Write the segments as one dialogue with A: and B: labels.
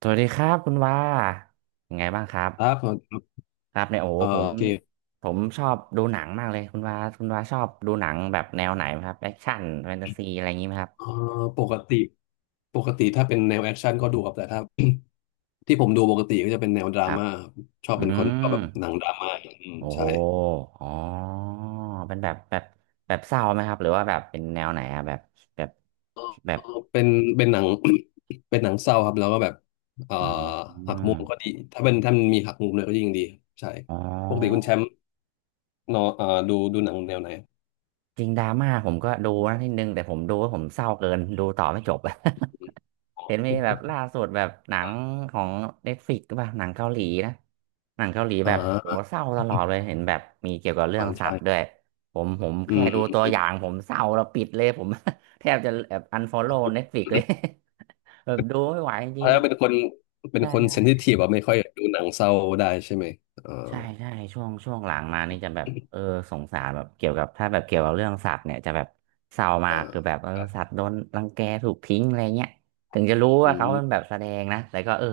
A: สวัสดีครับคุณว่ายังไงบ้างครับ
B: ครับ
A: ครับเนี่ยโอ้โหผม
B: โอเค
A: ผมชอบดูหนังมากเลยคุณว่าชอบดูหนังแบบแนวไหนไหมครับแอคชั่นแฟนตาซีอะไรอย่างนี้ไหมครับ
B: เอ่อปกติถ้าเป็นแนวแอคชั่นก็ดูครับแต่ถ้า ที่ผมดูปกติก็จะเป็นแนวดรา
A: ครับ
B: ม่าครับชอบ
A: อื
B: เป็นคนชอบ
A: ม
B: แบบหนังดราม่าอืม
A: โอ้โห
B: ใช่
A: อ๋อเป็นแบบแบบเศร้าไหมครับหรือว่าแบบเป็นแนวไหนอะแบบแบ
B: เอ่
A: บ
B: อเป็นหนัง เป็นหนังเศร้าครับแล้วก็แบบเอ่อ
A: อื
B: หักมุมก็
A: ม
B: ดีถ้าเป็นมันมีหักมุมเลยก็ยิ่งดีครับใช่
A: อ๋
B: ปกติคุ
A: อ
B: ณแชมป์เนอะดูหนังแนวไหน
A: จริงดราม่าผมก็ดูนะนิดนึงแต่ผมดูว่าผมเศร้าเกินดูต่อไม่จบ เห็นมีแบบล่าสุดแบบหนังของเน็ตฟลิกป่ะหนังเกาหลีนะหนังเกาหลี
B: อ่
A: แบบโห
B: า
A: เศร้าตลอดเลยเห็นแบบมีเกี่ยวกับเรื่อง สั
B: ใช่
A: ตว์ด้วยผมแค่ดูตัวอย่างผ
B: อ
A: มเศร้าแล้วปิดเลยผม แทบจะแบบอันฟอลโล่เน็ตฟลิก
B: ื
A: เลย
B: ม
A: แบบดูไม่ไหวจริง
B: ถ้าเป็นคนเป็
A: ๆ
B: น
A: ใช่
B: คนเซนซิ
A: ใช่
B: ทีฟอะไม่ค่อยดูหนังเศร้าได้ใช่ไหมเออ
A: ใช่ใช่ช่วงหลังมานี่จะแบบเออสงสารแบบเกี่ยวกับถ้าแบบเกี่ยวกับเรื่องสัตว์เนี่ยจะแบบเศร้ามา
B: เอ
A: ก
B: อ
A: คือแบบเออ
B: ครับ
A: สัตว์โดนรังแกถูกทิ้งอะไรเงี้ยถึงจะรู้ว่า
B: อื
A: เขาเป็
B: ม
A: นแบบแสดงนะแต่ก็เออ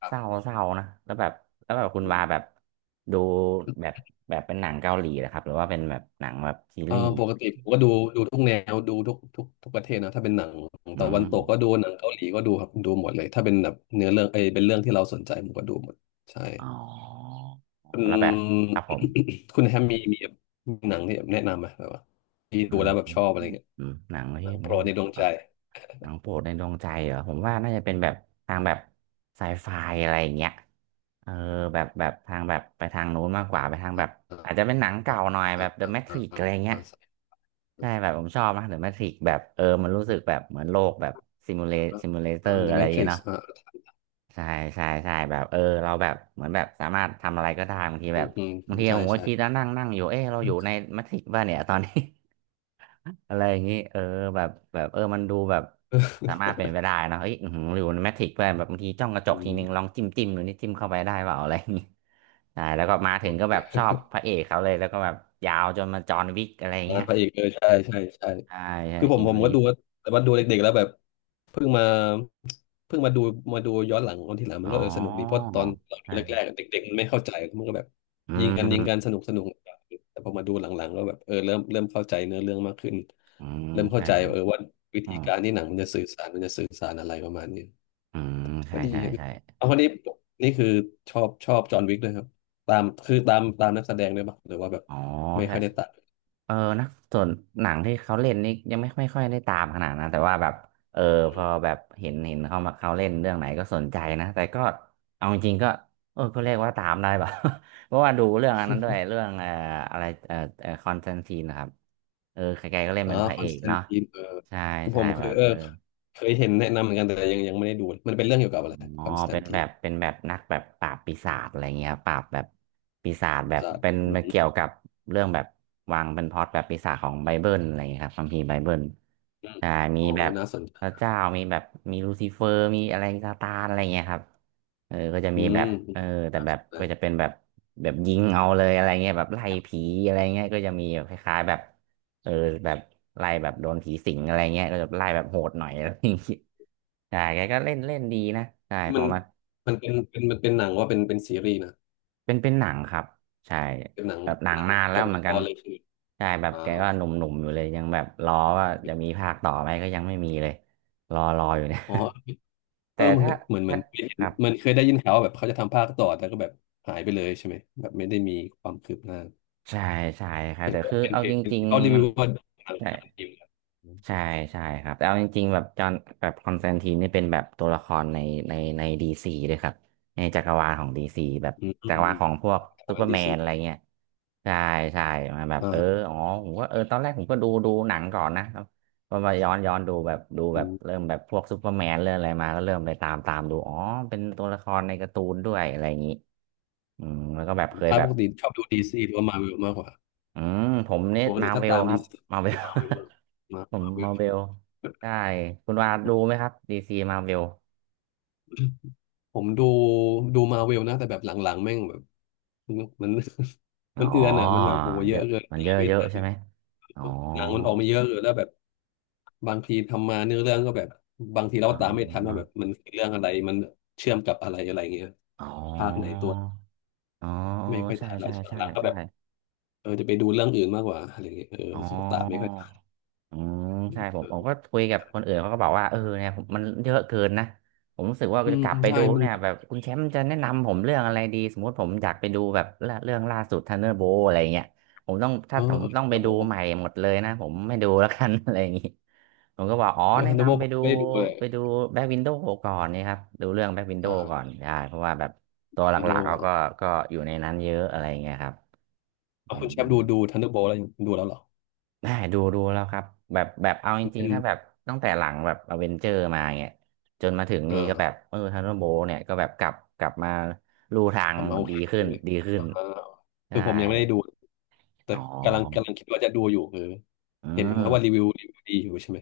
B: ครั
A: เศร้า
B: บ
A: เศร้านะแล้วแบบแล้วแบบคุณ
B: อื
A: วาแบ
B: ม
A: บดูแบบแบบเป็นหนังเกาหลีนะครับหรือว่าเป็นแบบหนังแบบซี
B: เออ
A: รีส์
B: ปกติผมก็ดูทุกแนวดูทุกทุกประเทศนะถ้าเป็นหนัง
A: อื
B: ตะวัน
A: ม
B: ตกก็ดูหนังเกาหลีก็ดูครับดูหมดเลยถ้าเป็นแบบเนื้อเรื่องเอยเป็นเรื่องที่เราสนใจผมก็ดูหมดใช่
A: อ๋อ
B: คุณ
A: แล้วแบบครับผม
B: คุณแฮมมีมีหนังที่แบบแนะนำไหมแบบว่าที่
A: อื
B: ดู
A: ม
B: แล้วแบบชอบอะไรเงี้ย
A: อืมหนังประ
B: ห
A: เภ
B: นั
A: ท
B: งโปร
A: แน่
B: ด
A: น
B: ใน
A: อ
B: ดวง
A: น
B: ใจ
A: หนังโปรดในดวงใจเหรอผมว่าน่าจะเป็นแบบทางแบบไซไฟอะไรอย่างเงี้ยเออแบบแบบทางแบบไปทางนู้นมากกว่าไปทางแบบ
B: อ่า
A: อาจจะเป็นหนังเก่าหน่อยแบ
B: อ่า
A: บ The
B: อ่าอ่า
A: Matrix อะไรเงี้ย
B: อ่า
A: ใช่แบบผมชอบนะ The Matrix แบบเออมันรู้สึกแบบเหมือนโลกแบบซิมูเลซิมูเลเตอ
B: อ่า
A: ร์
B: The
A: อะไรอย่างเงี้ย
B: Matrix
A: เนาะ
B: อ่า
A: ใช่ใช่ใช่แบบเออเราแบบเหมือนแบบสามารถทำอะไรก็ได้บางทีแบบ
B: อืม
A: บางที
B: ใช่
A: ผมก็
B: ใช่
A: คิดแล้วนั่งนั่งอยู่เออเราอยู่ในแมทริกซ์ป่ะเนี่ยตอนนี้ อะไรอย่างนี้เออแบบแบบเออมันดูแบบสามารถ เป็นไปได้นะเฮ้ยอื้อหือหรือแมทริกซ์ด้วยแบบบางทีจ้องกระจ
B: อื
A: กทีนึงลอ
B: ม
A: งจิ้มดูนี่จิ้มเข้าไปได้เปล่าอะไรอย่างนี้ใช่แล้วก็มา
B: โอ
A: ถึงก็แบบชอ
B: เค
A: บพระเอกเขาเลยแล้วก็แบบยาวจนมาจอห์นวิกอะไรอย่าง
B: งา
A: เงี้
B: น
A: ย
B: พระเอกเลยใช่ใช่
A: ใช่ใช่
B: คือ
A: คิ
B: ผ
A: นู
B: ม
A: รี
B: ก็
A: ฟ
B: ดูแต่ว่าดูเด็กๆแล้วแบบเพิ่งมาดูมาดูย้อนหลังตอนที่หลังมั
A: อ๋
B: นก็เออสนุกดีเพ
A: อ
B: ราะตอนเราดู
A: ใช่
B: แร
A: ใช่
B: กๆเด็กๆมันไม่เข้าใจมันก็แบบ
A: อื
B: ยิงกัน
A: ม
B: สนุกแต่พอมาดูหลังๆก็แบบเออเริ่มเข้าใจเนื้อเรื่องมากขึ้น
A: อืม
B: เริ่มเข้า
A: ใช่
B: ใจ
A: ใช่
B: เออว่าวิ
A: อื
B: ธี
A: ม
B: การที่หนังมันจะสื่อสารมันจะสื่อสารอะไรประมาณนี้
A: อืม
B: ก็
A: ใช่
B: ดี
A: ใช่
B: ครับ
A: ใช่
B: เอาคนนี้นี่คือชอบจอห์นวิกด้วยครับตามคือตามนักแสดงด้วยปะหรือว่าแบบ
A: อ๋อ
B: ไม่
A: ใช่
B: ค่อยได้ตาม
A: เออนะส่วนหนังที่เขาเล่นนี่ยังไม่ค่อยได้ตามขนาดนะแต่ว่าแบบเออพอแบบเห็นเขามาเขาเล่นเรื่องไหนก็สนใจนะแต่ก็เอาจริงๆก็เออก็เรียกว่าตามได้ป่ะ เพราะว่าดูเรื่องอันนั้นด้วยเรื่องอะไรเอ่อเคอนสแตนทีนนะครับเออใครๆก็เล่น
B: อ๋อ
A: เป็นพระ
B: คอ
A: เอ
B: นส
A: ก
B: แตน
A: เนาะ
B: ตินเออ
A: ใช่
B: คือผ
A: ใช่
B: ม
A: แบ
B: คือ
A: บ
B: เออ
A: เออ
B: เคยเห็นแนะนำเหมือนกันแต่ยังไม่ได้ดูมันเป็นเรื่องเกี่ยวกับอะไร
A: อ๋อ
B: คอนสแต
A: เป็
B: น
A: น
B: ติ
A: แบบ
B: น
A: เป็นแบบนักแบบปราบปีศาจอะไรเงี้ยปราบแบบปีศาจแบบ
B: ซาร์
A: เป็น
B: อืม
A: เกี่ยวกับเรื่องแบบวางเป็นพล็อตแบบปีศาจของไบเบิลอะไรเงี้ยครับคัมภีร์ไบเบิล
B: อม
A: ใช่มี
B: อ๋อ
A: แบบ
B: น่าสนใจ
A: พระเจ้ามีแบบมีลูซิเฟอร์มีอะไรซาตานอะไรเงี้ยครับเออก็จะ
B: อื
A: มีแบ
B: ม
A: บเออแต่
B: น่า
A: แบ
B: ส
A: บ
B: นใจ
A: ก็จะเป็นแบบแบบยิงเอาเลยอะไรเงี้ยแบบไล่ผีอะไรเงี้ยก็จะมีแบบคล้ายๆแบบเออแบบไล่แบบโดนผีสิงอะไรเงี้ยก็จะไล่แบบโหดหน่อยอะไรอย่างงี้ ใช่แกก็เล่นเล่นดีนะใช่พ
B: มั
A: อ
B: น
A: มา
B: เป็นมันเป็นหนังว่าเป็นซีรีส์นะ
A: เป็นหนังครับใช่
B: เป็นหนัง
A: แบบหนังนาน
B: จ
A: แล้ว
B: บ
A: เห
B: ใน
A: มือน
B: ต
A: กัน
B: อนเลยคือ
A: ใช่แบบ
B: อ่า
A: แก
B: โอ
A: ก็
B: เค
A: หนุ่มๆอยู่เลย ยังแบบรอว่าจะมีภาคต่อไหมก็ยังไม่มีเลย รออยู่เนี่ย
B: อ๋อ เอ
A: แต่
B: อเหมื
A: ถ้า
B: อน
A: ถ้าครับ
B: เหมันเคยได้ยินข่าวว่าแบบเขาจะทำภาคต่อแต่ก็แบบหายไปเลยใช่ไหมแบบไม่ได้มีความคืบหน้า
A: ใช่ใช่ครับ
B: เห็น
A: แต่
B: ว่า
A: คือ
B: เป็น
A: เอา
B: เห็
A: จ
B: น
A: ริง
B: เขารี
A: ๆมั
B: วิ
A: น
B: วว่าหนัง
A: ใช่
B: การทีมอืม
A: ใช่ใช่ครับแต่เอาจริงๆแบบจอห์นแบบคอนสแตนทีนนี่เป็นแบบตัวละครในในดีซีด้วยครับในจักรวาลของดีซีแบบ
B: อื
A: จักรวาลของ
B: ม
A: พวก
B: ข
A: ซู
B: อง
A: เปอร์
B: ดี
A: แมน
B: ซี
A: อะไรเงี้ยใช่ใช่มาแบบเออ
B: อ่า
A: อ๋อผมก็เออตอนแรกผมก็ดูหนังก่อนนะพอมาย้อนดูแบบดู
B: อื
A: แบบ
B: ม
A: เริ่มแบบพวกซูเปอร์แมนเรื่องอะไรมาก็เริ่มไปตามดูอ๋อเป็นตัวละครในการ์ตูนด้วยอะไรอย่างนี้อืมแล้วก็แบบเคย
B: ถ้า
A: แบ
B: ป
A: บ
B: กติชอบดูดีซีหรือว่ามาเวลมากกว่า
A: อืมผมเนี่ย
B: ปก
A: มา
B: ติถ้า
A: เวล
B: ตาม
A: ครั
B: ดี
A: บ
B: ซี
A: มาเว
B: คื
A: ล
B: อมาเวล
A: ผม
B: มาเว
A: มา
B: ล
A: เบลได้คุณวาดดูไหมครับดีซีมาเบล
B: ผมดูมาเวลนะแต่แบบหลังๆแม่งแบบมัน
A: อ๋
B: มั
A: อ
B: นเอือนอ่ะมันแบบโอ้เย
A: เย
B: อะ
A: อะ
B: เกิน
A: มันเยอะ
B: ไม่
A: เยอะ
B: ทัน
A: ใช่ไหมอ๋อ
B: แบบหนังมันออกมาเยอะเกินแล้วแบบบางทีทำมาเนื้อเรื่องก็แบบบางทีเรา
A: อ๋
B: ก็ตามไม่ทันว่า
A: อ
B: แบบมันเรื่องอะไรมันเชื่อมกับอะไรอะไรเงี้ย
A: อ๋อ
B: ภาคไหนตัว
A: อ๋อเออ
B: ไม่ค่อย
A: ใช่
B: ทันแล้ว
A: ใช่ใช่
B: หลังๆก็
A: ใช่
B: แบบเออจะไปดูเรื่องอื่นมากกว่าอะไรเงี้ยเออ
A: อ๋
B: รู้สุขตามไม่ค่
A: อ
B: อยทัน
A: อืมใช่ผมก็คุยกับคนอื่นเขาก็บอกว่าเนี่ยผมมันเยอะเกินนะผมรู้สึกว่า
B: อื
A: จะ
B: ม
A: กลับไป
B: ใช่
A: ดู
B: มัน
A: เนี่ย
B: แบบ
A: แบบคุณแชมป์จะแนะนำผมเรื่องอะไรดีสมมติผมอยากไปดูแบบเรื่องล่าสุดทันเดอร์โบอะไรเงี้ยผมต้องถ้า
B: เออ
A: ผมต้องไป
B: ระบ
A: ดู
B: บ
A: ใหม่หมดเลยนะผมไม่ดูแล้วกัน อะไรอย่างงี้ผมก็บอกอ๋อ
B: เออ
A: แนะ
B: ทันเดอร์โบ
A: นำไป
B: ผม
A: ดู
B: ไม่ได้ดูเลย
A: ไปดูแบ็กวินโดว์ก่อนนี่ครับดูเรื่องแบ็กวินโดว์ก่อ
B: อ่า
A: นได้เพราะว่าแบบตัวห
B: ไปดู
A: ลักๆเขาก็อยู่ในนั้นเยอะอะไรเงี้ยครับอื
B: เอาคุณ
A: ม
B: แชมป์ดูทันเดอร์โบแล้วยงดูแล้วเหรอ
A: ได้ดูแล้วครับแบบแบบเอาจ
B: มัน
A: ริ
B: เป็
A: ง
B: น
A: ๆถ้าแบบตั้งแต่หลังแบบอเวนเจอร์มาเนี่ยจนมาถึงนี่ก็แบบ
B: อ่า
A: ทันเดอร์โบเนี่ยก็แบบกลับมาลู่ทาง
B: กลับมาโอ
A: ดี
B: เค
A: ขึ้น
B: เลย
A: ดีขึ้น
B: อ่าคื
A: ใช่
B: อผมยังไม่ได้ดูแต่
A: อ๋อ
B: กำลังคิดว่าจะดูอยู่คือ
A: อื
B: เห็นเขาว่ารีวิ
A: ม
B: วดีอยู่ใช่ไหม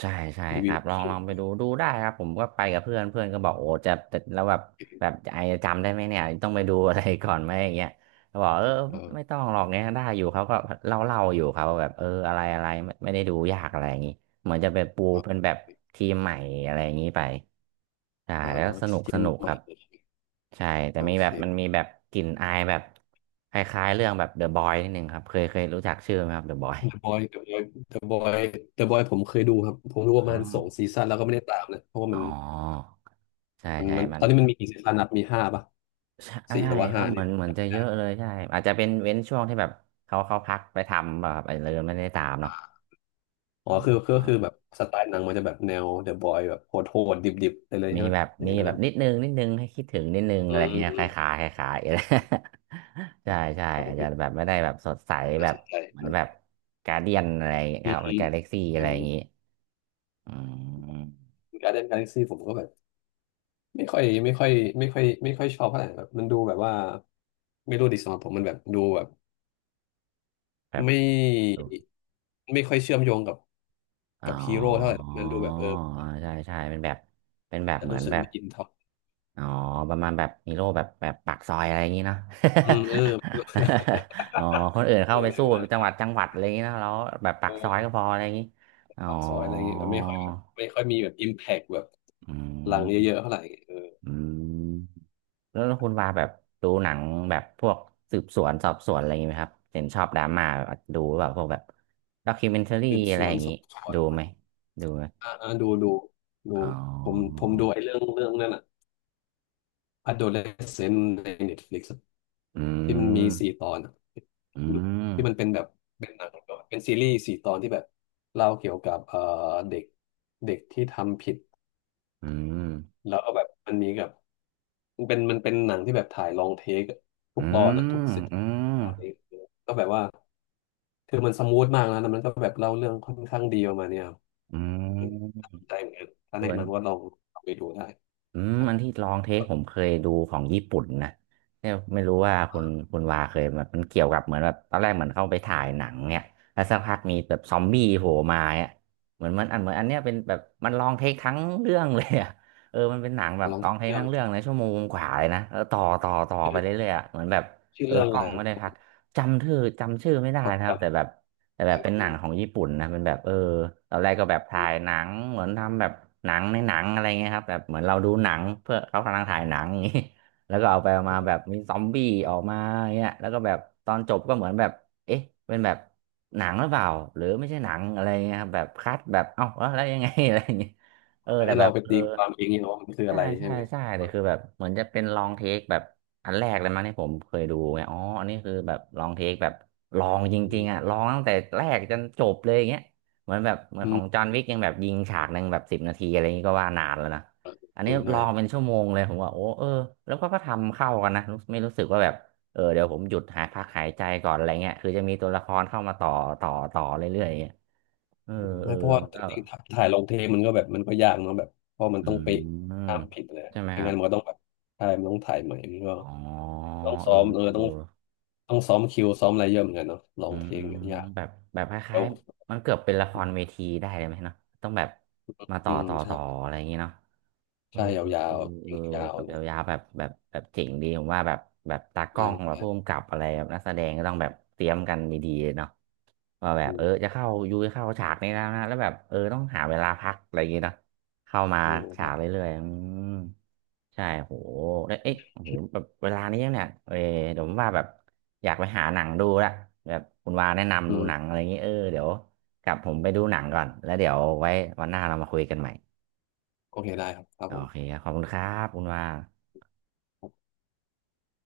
A: ใช่ใช่
B: รี
A: ค
B: วิ
A: รั
B: ว
A: บล
B: โอ
A: อง
B: เค
A: ลองไปดูได้ครับผมก็ไปกับเพื่อนเพื่อนก็บอกโอ้จะจะแล้วแบบแบบไอ้จำได้ไหมเนี่ยต้องไปดูอะไรก่อนไหมอย่างเงี้ยเขาบอกเออไม่
B: เออ
A: ต้องหรอกเนี่ยได้อยู่เขาก็เล่าอยู่เขาแบบอะไรอะไรไม่ได้ดูยากอะไรอย่างงี้เหมือนจะเป็นปู
B: เออ
A: เป็นแบบทีมใหม่อะไรอย่างงี้ไปใช่
B: เอา
A: แล้วส
B: ท
A: นุก
B: ี
A: ส
B: ม
A: นุก
B: ให
A: ค
B: ม่
A: รับใช่แต่
B: โอ
A: มีแบ
B: เค
A: บมันมีแบบกลิ่นอายแบบคล้ายๆเรื่องแบบเดอะบอยนิดนึงครับเคยรู้จักชื่อไหมครับเดอะบอย
B: The Boy The Boy The Boy ผมเคยดูครับผมดูป
A: อ๋อ
B: ระมาณสองซีซั่นแล้วก็ไม่ได้ตามเลยเพราะว่า
A: อ๋อ
B: มัน
A: ใช่ใช่
B: มัน
A: มั
B: ตอ
A: น
B: นนี้มันมีกี่ซีซั่นนับมีห้าป่ะ
A: ใช่
B: สี่ห
A: ใช่
B: รือว่า
A: ครั
B: ห้า
A: บเห
B: นี่
A: มือ
B: แห
A: น
B: ละ
A: เหมือนจะเยอะเลยใช่อาจจะเป็นเว้นช่วงที่แบบเขาพักไปทำแบบอะไรเลยไม่ได้ตามเนาะ
B: อ๋อ
A: อืม
B: คือ
A: อา
B: แบบสไตล์หนังมันจะแบบแนวเดอะบอยแบบโหดดิบดิบๆไปเลย
A: มี
B: ใช่ไหม
A: แบบ
B: อ
A: มี
B: ย่างนั้น
A: แบบ
B: นะ
A: นิดนึงให้คิดถึงนิดนึง
B: อื
A: อะไร
B: ม
A: เงี้ย
B: อื
A: ค
B: ม
A: ล้ายๆคล้ายๆอะไร ใช่ใช่
B: โอ
A: อาจ
B: เค
A: จะแบบไม่ได้แบบสดใสแบ
B: น่า
A: บ
B: สนใจ
A: เหมือน
B: นะ
A: แบบการเดียนอะไร
B: อื
A: ครั
B: ม
A: บห
B: อื
A: รือ
B: ม
A: การเล็กซี่
B: เอ
A: อะ
B: อ
A: ไรอย่างงี้อืม
B: การ์เดนกาแล็กซี่ผมก็แบบไม่ค่อยไม่ค่อยไม่ค่อยชอบเท่าไหร่แบบมันดูแบบว่าไม่รู้ดิสำหรับผมมันแบบดูแบบ
A: แบบ
B: ไม่ค่อยเชื่อมโยงกับ
A: อ๋
B: ฮีโร่เท่าไหร่
A: อ
B: มันดูแบบเออ
A: อ่าใช่ใช่เป็นแบบเป็นแบบ
B: จะ
A: เหมือ
B: รู้
A: น
B: สึก
A: แบบ
B: มีอินท็อป
A: อ๋อประมาณแบบฮีโร่แบบปากซอยอะไรอย่างนี้เนาะ
B: อืมเออ
A: อ๋อ คนอื่น
B: เอ
A: เข้า
B: อ
A: ไป
B: อะไร
A: สู้
B: ประมาณ
A: จังหวั
B: น
A: ดจังหวัดอะไรอย่างนี้เนาะแล้วแบบปาก
B: ั้
A: ซอยก็
B: น
A: พออะไรอย่างนี้อ๋อ
B: ปากซอยอะไรเงี้ยแบบไม่ค่อยมีแบบอิมแพกแบบ
A: อื
B: หลัง
A: ม
B: เยอะๆเท่าไหร่เออ
A: อืมแล้วคุณว่าแบบดูหนังแบบพวกสืบสวนสอบสวนอะไรอย่างนี้ไหมครับเห็นชอบดราม่าดูแบบพวกแบบด็อกิเมนทารี่
B: สืบ
A: อะ
B: ส
A: ไร
B: ว
A: อ
B: น
A: ย่าง
B: ส
A: นี้
B: อบสว
A: ดูไห
B: น
A: มดูไหม
B: อ่าอ่าดูดู
A: อ๋
B: ผม
A: อ
B: ดูไอ้เรื่องนั่นอ่ะ Adolescent ใน Netflix อะ
A: อื
B: ที่มันมี
A: ม
B: สี่ตอนอะ
A: อื
B: ดู
A: ม
B: ที่มันเป็นแบบเป็นหนังเป็นซีรีส์สี่ตอนที่แบบเล่าเกี่ยวกับเด็กเด็กที่ทำผิด
A: อืม
B: แล้วก็แบบมันมีกับมันเป็นหนังที่แบบถ่ายลองเทคทุ
A: อื
B: กตอนอะทุก
A: ม
B: สิบ
A: อืม
B: ตอนนี้แล้วแบบว่า คือมันสมูทมากนะแล้วมันก็แบบเล่าเรื่องค่อนข้างดีประมาณเนี้ยครับ
A: อืม
B: อืมได้เหมือนกันถ้า
A: เออ
B: แนะนำว่าลองลอาไปดูได้
A: อืม
B: ใช่
A: อันที่ลองเทคผมเคยดูของญี่ปุ่นนะเนี่ยไม่รู้ว่าคุณวาเคยมันเกี่ยวกับเหมือนแบบตอนแรกเหมือนเข้าไปถ่ายหนังเนี่ยแล้วสักพักมีแบบซอมบี้โผล่มาเนี่ยเหมือนมันอันเหมือนอันเนี้ยเป็นแบบมันลองเทคทั้งเรื่องเลยอ่ะ เออมันเป็นหนัง
B: ผ
A: แบ
B: ม
A: บ
B: ลอง
A: ลอ
B: ที่
A: งเทค
B: เรื่อง
A: ทั้งเรื่องเลยชั่วโมงกว่าเลยนะแล้วต่อ
B: ชื่
A: ไป
B: อ
A: เรื่อยๆอะเหมือนแบบเออ
B: เรื่อง
A: ก
B: อะ
A: ล้อ
B: ไร
A: งไม่ได้พักจำชื่อไม่ได้
B: กด
A: นะครับ
B: จำ
A: แต่แบบ แต่แบ
B: กั
A: บ
B: น
A: เป็นหนังของญี่ปุ่นนะเป็นแบบตอนแรกก็แบบถ่ายหนังเหมือนทำแบบหนังในหนังอะไรเงี้ยครับแบบเหมือนเราดูหนังเพื่อเขากำลังถ่ายหนังอย่างงี้ แล้วก็เอาไปเอามาแบบมีซอมบี้ออกมาเงี้ยแล้วก็แบบตอนจบก็เหมือนแบบเอ๊ะเป็นแบบหนังหรือเปล่าหรือไม่ใช่หนังอะไรเงี้ยครับแบบคัดแบบเอ้าแล้วแล้วยังไง อะไรอย่างเงี้ยเออ
B: ให้
A: แต่แบ
B: เรา
A: บ
B: ไป
A: เออ
B: ตีความเองเนี่ยว่ามันคือ
A: ใช่
B: อะไร
A: ใช่
B: ใช่ไหม
A: ใช่เลยคือแบบเหมือนจะเป็นลองเทคแบบอันแรกเลยมั้งที่ผมเคยดูไงอ๋ออันนี้คือแบบลองเทคแบบลองจ
B: อื
A: ริง
B: ม
A: ๆอ่ะลองตั้งแต่แรกจนจบเลยอย่างเงี้ยเหมือนแบบเหมือน
B: อื
A: ขอ
B: ม
A: งจอห์นวิกยังแบบยิงฉากหนึ่งแบบ10 นาทีอะไรอย่างงี้ก็ว่านานแล้วนะ
B: เออ
A: อัน
B: เอ
A: นี้
B: อ
A: ล
B: ใช่
A: องเป็นชั่วโมงเลยผมว่าโอ้เออแล้วก็ก็ทำเข้ากันนะรู้ไม่รู้สึกว่าแบบเออเดี๋ยวผมหยุดหายพักหายใจก่อนอะไรเงี้ยคือจะมีตัวละครเข้ามาต่อเรื่อยๆอย่างเงี้ยเออเอ
B: ไม่
A: อ
B: เพราะว่า
A: มัน
B: จ
A: ก็
B: ริงๆถถ่ายลงเทปมันก็แบบมันก็ยากเนาะแบบเพราะมัน
A: อื
B: ต้องเป๊ะ
A: ม
B: ห้ามผิดเลย
A: ใช่ไหม
B: ไม่
A: ครั
B: งั้
A: บ
B: นมันก็ต้องแบบถ่ายมันต้องถ่ายใหม่มันก็
A: อ๋อ
B: ต้อง
A: เอ
B: ซ้
A: อ
B: อมเออ
A: เอ
B: ต้
A: อ
B: องซ้อมคิวซ้อมอะไรเยอะเหมือนกันเนาะลอ
A: อื
B: งเพ
A: ม
B: ลงเนี่ยยาก
A: แบบค
B: แล้
A: ล้า
B: ว
A: ยๆมันเกือบเป็นละครเวทีได้เลยไหมเนาะต้องแบบ มาต่
B: อื
A: อ
B: ม
A: ต่อ
B: ใช่
A: ต่ออะไรอย่างงี้เนาะเออ
B: ใช่ยา
A: เออ
B: ว
A: เออ
B: ๆยาว
A: แบบ
B: ๆเลย
A: ยาวๆแบบเจ๋งดีผมว่าแบบแบบตากล้อ
B: ได้
A: งแบบ
B: ครั
A: ผู้
B: บ
A: กำกับอะไรแบบนักแสดงก็ต้องแบบเตรียมกันดีๆเนาะว่าแบ
B: อื
A: บเอ
B: ม
A: อจะเข้ายูจะเข้าฉากนี้แล้วนะแล้วแบบเออต้องหาเวลาพักอะไรอย่างงี้เนาะ เข้ามา
B: อืม
A: ฉา
B: ได้
A: กเรื่อยๆอืมใช่โหแล้วเอ๊ะโอ้โหแบบเวลานี้เนี่ยเออเดี๋ยวผมว่าแบบอยากไปหาหนังดูละแบบคุณวาแนะนำ
B: อื
A: ดูหนัง
B: ม
A: อะไรอย่างงี้เออเดี๋ยวกลับผมไปดูหนังก่อน แล้วเดี๋ยวไว้วันหน้าเรามาคุยกันใหม่
B: โอเคได้ครับครับ
A: โอ
B: ผ
A: เค
B: ม
A: ครับขอบคุณครับ คุณวา